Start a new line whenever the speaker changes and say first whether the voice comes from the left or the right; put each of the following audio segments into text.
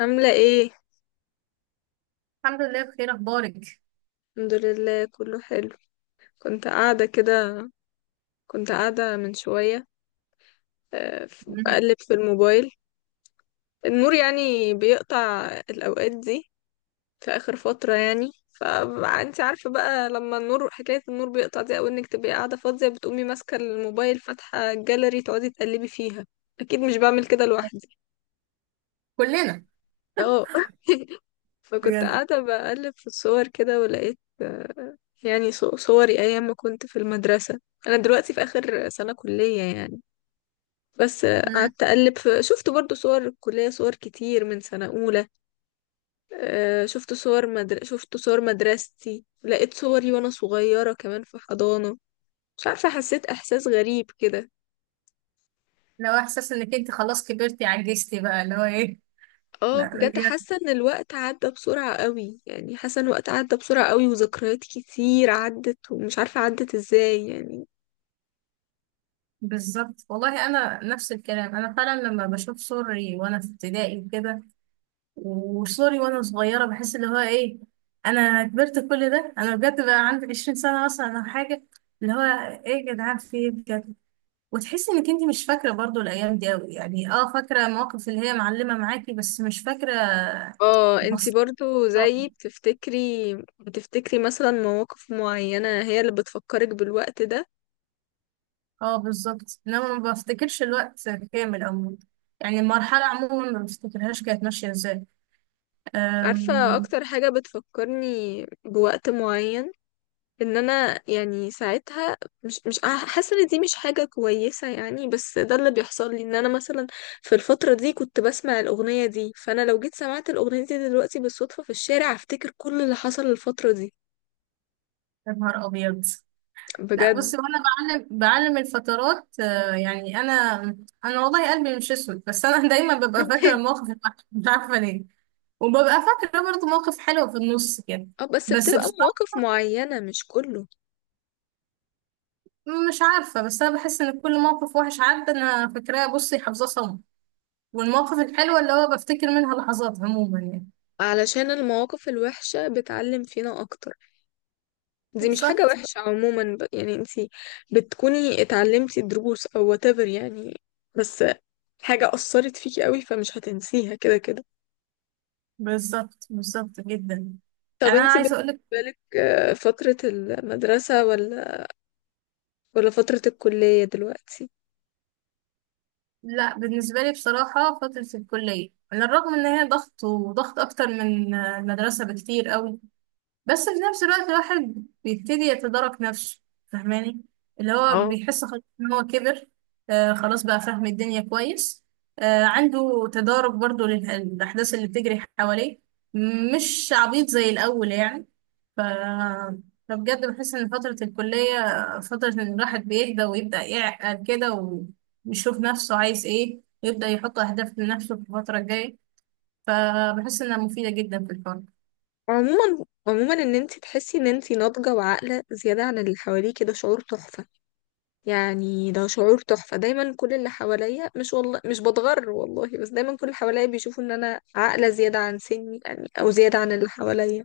left: عاملة ايه؟
right: الحمد لله بخير، اخبارك؟
left: الحمد لله كله حلو. كنت قاعدة كده، كنت قاعدة من شوية.
right: مم.
left: بقلب في الموبايل. النور يعني بيقطع الأوقات دي في آخر فترة يعني، فانت عارفة بقى لما النور، حكاية النور بيقطع دي أو انك تبقي قاعدة فاضية بتقومي ماسكة الموبايل فاتحة الجاليري تقعدي تقلبي فيها. أكيد مش بعمل كده لوحدي.
right: كلنا.
left: اه فكنت
right: بجد.
left: قاعدة بقلب في الصور كده ولقيت يعني صوري أيام ما كنت في المدرسة. أنا دلوقتي في آخر سنة كلية يعني. بس
right: مم.
left: قعدت أقلب في، شفت برضو صور الكلية، صور كتير من سنة أولى. شفت صور شفت صور مدرستي، لقيت صوري وأنا صغيرة كمان في حضانة. مش عارفة، حسيت إحساس غريب كده.
right: لو احساس انك انت خلاص كبرتي عجزتي بقى اللي هو ايه.
left: اه
right: لا
left: بجد،
right: بجد.
left: حاسة إن الوقت عدى بسرعة قوي، يعني حاسة إن الوقت عدى بسرعة قوي وذكريات كتير عدت ومش عارفة عدت إزاي يعني.
right: بالظبط والله انا نفس الكلام. انا فعلا لما بشوف صوري وانا في ابتدائي وكده وصوري وانا صغيره بحس اللي هو ايه. انا كبرت كل ده، انا بجد بقى عندي 20 سنه مثلا او حاجه. اللي هو ايه يا جدعان، في ايه بجد؟ وتحسي انك انت مش فاكره برضو الايام دي قوي، يعني اه فاكره المواقف اللي هي معلمه معاكي بس مش فاكره
left: اه، انتي
right: تفاصيل.
left: برضو زيي بتفتكري، بتفتكري مثلا مواقف معينة هي اللي بتفكرك بالوقت ده.
right: اه بالظبط، انما ما بفتكرش الوقت كامل عموما. يعني المرحلة عموما ما بفتكرهاش كانت ماشية ازاي.
left: عارفة
right: أم،
left: اكتر حاجة بتفكرني بوقت معين، ان انا يعني ساعتها مش حاسة ان دي مش حاجة كويسة يعني، بس ده اللي بيحصل لي ان انا مثلا في الفترة دي كنت بسمع الاغنية دي، فانا لو جيت سمعت الاغنية دي دلوقتي بالصدفة في الشارع هفتكر كل اللي حصل الفترة دي.
right: يا نهار ابيض. لا
left: بجد.
right: بصي، وانا بعلم بعلم الفترات، يعني انا والله قلبي مش اسود، بس انا دايما ببقى فاكرة المواقف الوحشة، مش عارفة ليه. وببقى فاكرة برضه مواقف حلوة في النص كده.
left: اه بس
right: بس
left: بتبقى
right: بصراحة
left: مواقف معينة مش كله.
right: مش عارفة، بس أنا بحس إن كل موقف وحش عدى أنا فاكراه بصي، حافظاه صم. والمواقف الحلوة اللي هو بفتكر منها لحظات عموما يعني.
left: علشان المواقف الوحشة بتعلم فينا أكتر. دي مش حاجة
right: بالظبط
left: وحشة عموما، يعني انتي بتكوني اتعلمتي دروس أو whatever يعني، بس حاجة أثرت فيكي قوي فمش هتنسيها كده كده.
right: بالظبط جدا.
left: طب
right: يعني انا
left: انتي
right: عايزه
left: بالنسبة
right: اقولك،
left: لك، فترة المدرسة ولا، ولا فترة الكلية دلوقتي؟
right: لا بالنسبه لي بصراحه فتره الكليه على الرغم ان هي ضغط وضغط اكتر من المدرسه بكتير قوي، بس في نفس الوقت الواحد بيبتدي يتدارك نفسه، فاهماني؟ اللي هو
left: اه،
right: بيحس خلاص ان هو كبر، آه خلاص بقى فاهم الدنيا كويس، آه عنده تدارك برضو للأحداث اللي بتجري حواليه، مش عبيط زي الأول يعني. ف... فبجد بحس إن فترة الكلية فترة إن الواحد بيهدى ويبدأ يعقل كده، ويشوف نفسه عايز إيه، ويبدأ يحط أهداف لنفسه في الفترة الجاية. فبحس إنها مفيدة جدا في الحوار.
left: عموما عموما ان انتي تحسي ان انتي ناضجة وعاقلة زيادة عن اللي حواليكي ده شعور تحفة، يعني ده شعور تحفة. دايما كل اللي حواليا، مش والله مش بتغر والله، بس دايما كل اللي حواليا بيشوفوا ان انا عاقلة زيادة عن سني يعني او زيادة عن اللي حواليا.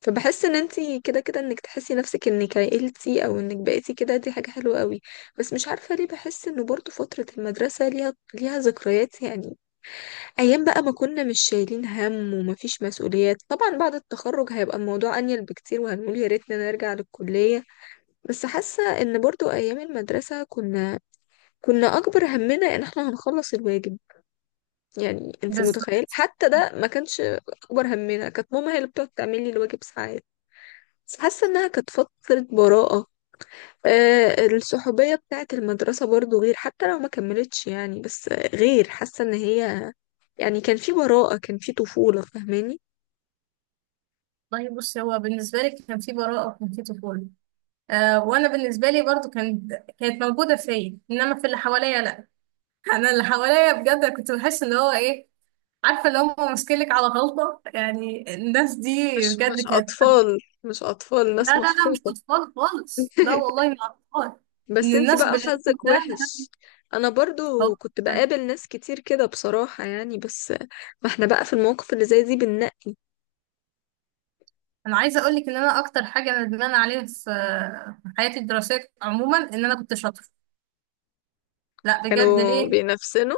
left: فبحس ان انتي كده كده انك تحسي نفسك انك عقلتي او انك بقيتي كده، دي حاجة حلوة قوي. بس مش عارفة ليه بحس انه برضو فترة المدرسة ليها ذكريات يعني، ايام بقى ما كنا مش شايلين هم ومفيش مسؤوليات. طبعا بعد التخرج هيبقى الموضوع انيل بكتير وهنقول يا ريتنا نرجع للكلية، بس حاسة ان برضو ايام المدرسة كنا اكبر همنا ان احنا هنخلص الواجب. يعني انت
right: بس
left: متخيل حتى ده ما كانش اكبر همنا، كانت ماما هي اللي بتقعد تعمل لي الواجب ساعات. بس حاسه انها كانت فتره براءه. آه الصحوبيه بتاعه المدرسه برضو غير، حتى لو ما كملتش يعني، بس غير حاسه ان هي، يعني كان في براءه كان في طفوله فاهماني.
right: والله بص، هو بالنسبة لي كان في براءة وكان في طفولة، آه وأنا بالنسبة لي برضو كانت، كانت موجودة فيا، إنما في اللي حواليا لأ. أنا اللي حواليا بجد أنا كنت بحس إن هو إيه، عارفة اللي هم ماسكينك على غلطة يعني الناس دي.
left: مش
right: بجد
left: مش
right: كانت،
left: اطفال، مش اطفال،
right: لا
left: ناس
right: لا لا مش
left: مسخوطه.
right: أطفال خالص، لا والله مش أطفال، إن
left: بس انتي
right: الناس
left: بقى
right: باللون
left: حظك
right: ده.
left: وحش. انا
right: هو
left: برضو كنت بقابل ناس كتير كده بصراحة يعني، بس ما احنا بقى في المواقف اللي زي دي بننقي.
right: أنا عايزة أقول لك إن أنا أكتر حاجة ندمانة عليها في في حياتي الدراسية عموما إن أنا كنت شاطرة. لا بجد،
left: كانوا
right: ليه؟
left: بينافسنا.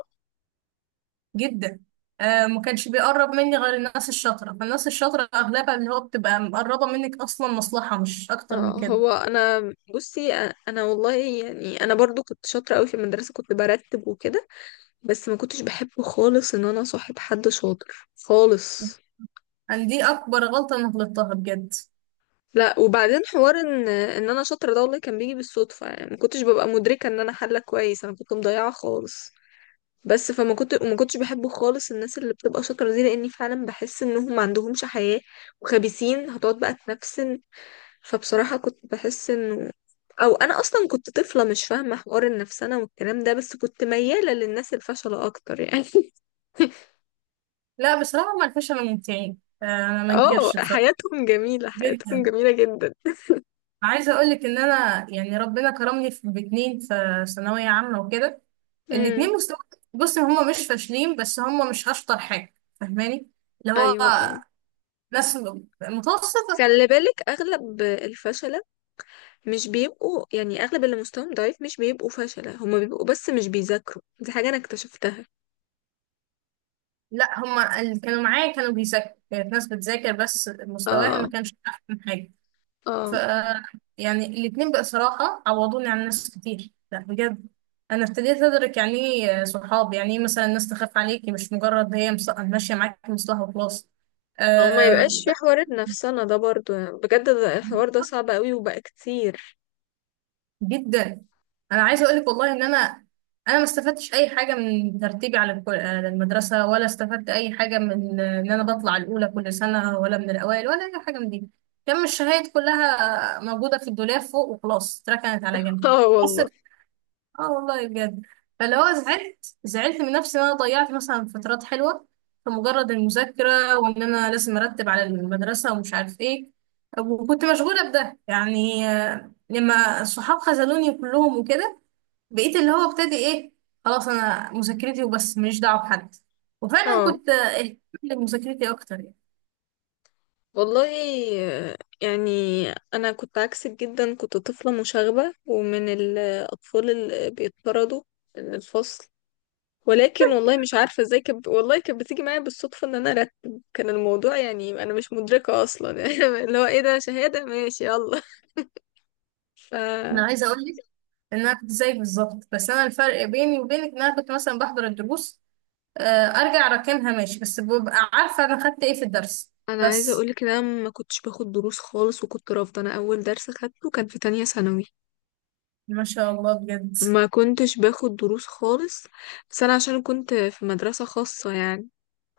right: جدا. آه ما كانش بيقرب مني غير الناس الشاطره، فالناس الشاطره اغلبها اللي هو بتبقى مقربه منك اصلا مصلحه مش اكتر
left: اه،
right: من كده.
left: هو انا بصي، اه انا والله يعني انا برضو كنت شاطرة قوي في المدرسة، كنت برتب وكده، بس ما كنتش بحب خالص ان انا صاحب حد شاطر خالص.
right: يعني دي اكبر غلطه انا غلطتها بجد.
left: لا، وبعدين حوار ان انا شاطرة ده والله كان بيجي بالصدفة يعني، ما كنتش ببقى مدركة ان انا حلة كويس، انا كنت مضيعة خالص. بس فما كنت وما كنتش بحب خالص الناس اللي بتبقى شاطره دي لاني فعلا بحس انهم ما عندهمش حياه وخبيثين هتقعد بقى تنفسن، فبصراحه كنت بحس انه، او انا اصلا كنت طفله مش فاهمه حوار النفسنه والكلام ده، بس كنت مياله للناس الفشله اكتر يعني.
right: لا بصراحه ما عرفوش، انا ممتعين، انا ما
left: اه
right: انكرش بصراحه،
left: حياتهم جميله، حياتهم
right: جدا.
left: جميله جدا.
right: عايزه اقول لك ان انا يعني ربنا كرمني في باتنين في ثانويه عامه وكده.
left: امم.
right: الاتنين مستوى، بص هما مش فاشلين، بس هما مش اشطر حاجه، فاهماني؟ اللي هو
left: ايوه اه.
right: ناس متوسط.
left: خلي بالك اغلب الفشله مش بيبقوا يعني، اغلب اللي مستواهم ضعيف مش بيبقوا فشله، هما بيبقوا بس مش بيذاكروا، دي حاجه انا اكتشفتها.
right: لا هما اللي كانوا معايا كانوا بيذاكروا، كانت ناس بتذاكر بس مستواها ما
left: اه.
right: كانش أحسن حاجة. ف
left: اه،
right: يعني الاتنين بقى صراحة عوضوني عن ناس كتير. لا بجد، أنا ابتديت أدرك يعني إيه صحاب، يعني إيه مثلا الناس تخاف عليكي، مش مجرد هي ماشية معاكي مصلحة وخلاص.
left: هو ما
right: آه،
left: يبقاش في حوار نفسنا ده برضو يعني، بجد ده الحوار ده صعب قوي وبقى كتير.
right: جدا. انا عايزه اقول لك والله ان انا انا ما استفدتش اي حاجه من ترتيبي على على المدرسه، ولا استفدت اي حاجه من ان انا بطلع الاولى كل سنه، ولا من الاوائل، ولا اي حاجه من دي. كان الشهايد كلها موجوده في الدولاب فوق وخلاص، اتركنت على جنب.
left: اه
right: بس
left: والله.
right: اه والله بجد، فاللي هو زعلت زعلت من نفسي ان انا ضيعت مثلا فترات حلوه في مجرد المذاكره، وان انا لازم ارتب على المدرسه ومش عارف ايه، وكنت مشغوله بده يعني. لما الصحاب خذلوني كلهم وكده، بقيت اللي هو ابتدي ايه، خلاص انا مذاكرتي وبس، ماليش دعوه بحد. وفعلا
left: اه
right: كنت، اهتمت بمذاكرتي اكتر يعني.
left: والله. آه، يعني انا كنت عكسك جدا، كنت طفلة مشاغبة ومن الاطفال اللي بيطردوا من الفصل، ولكن والله مش عارفة ازاي والله كانت بتيجي معايا بالصدفة ان انا ارتب، كان الموضوع يعني انا مش مدركة اصلا. اللي هو ايه ده، شهادة ماشي يلا. ف
right: انا عايزه اقول لك ان انا كنت زيك بالظبط، بس انا الفرق بيني وبينك ان انا كنت مثلا بحضر الدروس، آه، ارجع راكنها ماشي، بس ببقى عارفه انا خدت ايه في الدرس.
left: انا عايزه
right: بس
left: اقولك ان انا ما كنتش باخد دروس خالص وكنت رافضه، انا اول درس خدته كان في تانية ثانوي.
right: ما شاء الله بجد.
left: ما كنتش باخد دروس خالص، بس انا عشان كنت في مدرسه خاصه يعني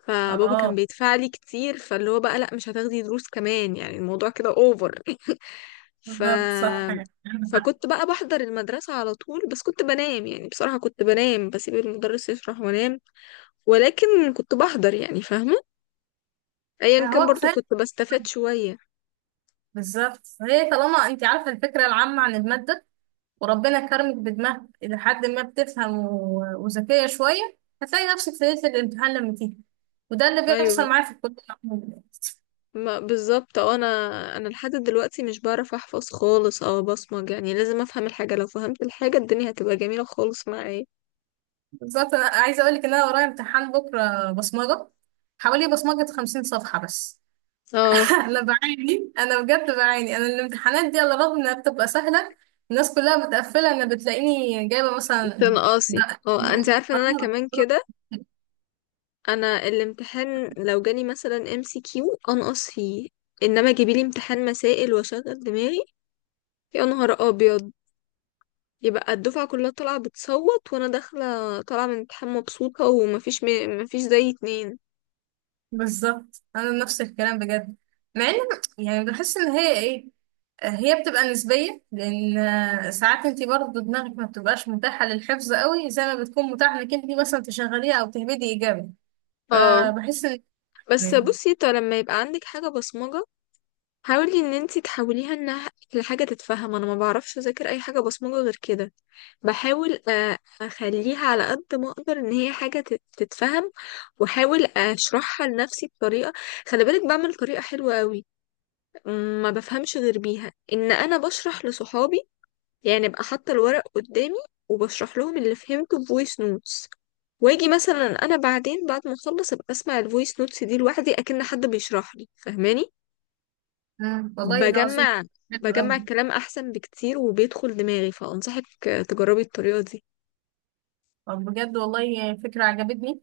left: فبابا كان
right: اه
left: بيدفع لي كتير، فاللي هو بقى لا مش هتاخدي دروس كمان يعني الموضوع كده اوفر. ف
right: بالظبط صح يعني.
left: فكنت بقى بحضر المدرسة على طول، بس كنت بنام يعني بصراحة كنت بنام، بسيب المدرس يشرح وانام، ولكن كنت بحضر يعني، فاهمة، ايا كان
right: هو
left: برضو
right: كفايه،
left: كنت بستفاد شوية.
right: بالظبط هي طالما انت عارفه الفكره العامه عن الماده وربنا كرمك بدماغ الى حد ما بتفهم وذكيه شويه، هتلاقي نفسك في ليله الامتحان لما تيجي. وده اللي بيحصل
left: ايوه
right: معايا في الكليه عموماً.
left: ما بالظبط. اه انا، انا لحد دلوقتي مش بعرف احفظ خالص او بصمج، يعني لازم افهم الحاجه، لو فهمت الحاجه الدنيا هتبقى جميله خالص معايا.
right: بالظبط، انا عايزه اقول لك ان انا ورايا امتحان بكره بصمجه، حوالي بصمجه 50 صفحه بس.
left: اه،
right: انا بعاني، انا بجد بعاني، انا الامتحانات دي على الرغم انها بتبقى سهله الناس كلها متقفله انا بتلاقيني جايبه مثلا
left: تنقصي.
right: ده.
left: اه انت عارفه ان انا
right: آه،
left: كمان كده، انا الامتحان لو جالي مثلا MCQ انقص فيه، انما جيبيلي امتحان مسائل واشغل دماغي. يا نهار ابيض، يبقى الدفعه كلها طالعه بتصوت وانا داخله طالعه من امتحان مبسوطه. ومفيش مفيش زي اتنين.
right: بالظبط انا نفس الكلام بجد. مع ان يعني بحس ان هي ايه، هي بتبقى نسبيه لان ساعات انت برضه دماغك ما بتبقاش متاحه للحفظ قوي زي ما بتكون متاحه انك انت مثلا تشغليها او تهبدي ايجابي.
left: اه
right: فبحس ان
left: بس بصي، طب لما يبقى عندك حاجة بصمجة حاولي ان انتي تحوليها انها لحاجه تتفهم، انا ما بعرفش اذاكر اي حاجه بصمجه غير كده. بحاول اخليها على قد ما اقدر ان هي حاجه تتفهم، واحاول اشرحها لنفسي بطريقه، خلي بالك بعمل طريقه حلوه قوي، ما بفهمش غير بيها، ان انا بشرح لصحابي يعني، ابقى حاطه الورق قدامي وبشرح لهم اللي فهمته بفويس نوتس، واجي مثلا انا بعدين بعد ما اخلص ابقى اسمع الفويس نوتس دي لوحدي اكن حد بيشرح لي، فاهماني.
right: والله العظيم.
left: بجمع
right: حلو
left: بجمع
right: أوي.
left: الكلام احسن بكتير وبيدخل دماغي، فانصحك تجربي الطريقة دي،
right: طب بجد والله فكرة عجبتني،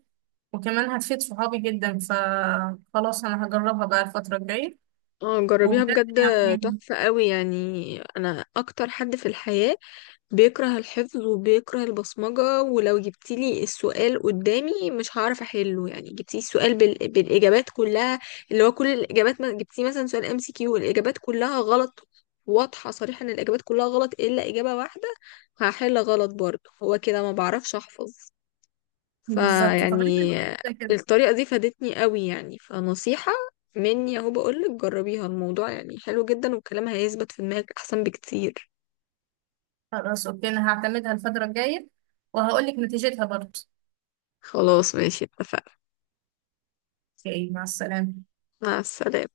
right: وكمان هتفيد صحابي جدا، فخلاص انا هجربها بقى الفترة الجاية.
left: اه جربيها
right: وبجد
left: بجد،
right: يعني،
left: تحفة قوي. يعني انا اكتر حد في الحياة بيكره الحفظ وبيكره البصمجة، ولو جبتيلي السؤال قدامي مش هعرف احله، يعني جبتيلي السؤال بالاجابات كلها، اللي هو كل الاجابات ما جبتيه مثلا سؤال MCQ الاجابات كلها غلط، واضحة صريحة ان الاجابات كلها غلط الا اجابة واحدة، هحل غلط برضه، هو كده ما بعرفش احفظ.
right: بالظبط تقريبا
left: فيعني
right: كده كده.
left: الطريقة دي فادتني قوي يعني، فنصيحة مني اهو بقولك جربيها، الموضوع يعني حلو جدا والكلام هيثبت في دماغك احسن بكتير.
right: خلاص اوكي، انا هعتمدها الفترة الجاية وهقولك نتيجتها برضه.
left: خلاص ماشي اتفقنا.
right: اوكي، مع السلامة.
left: مع السلامة.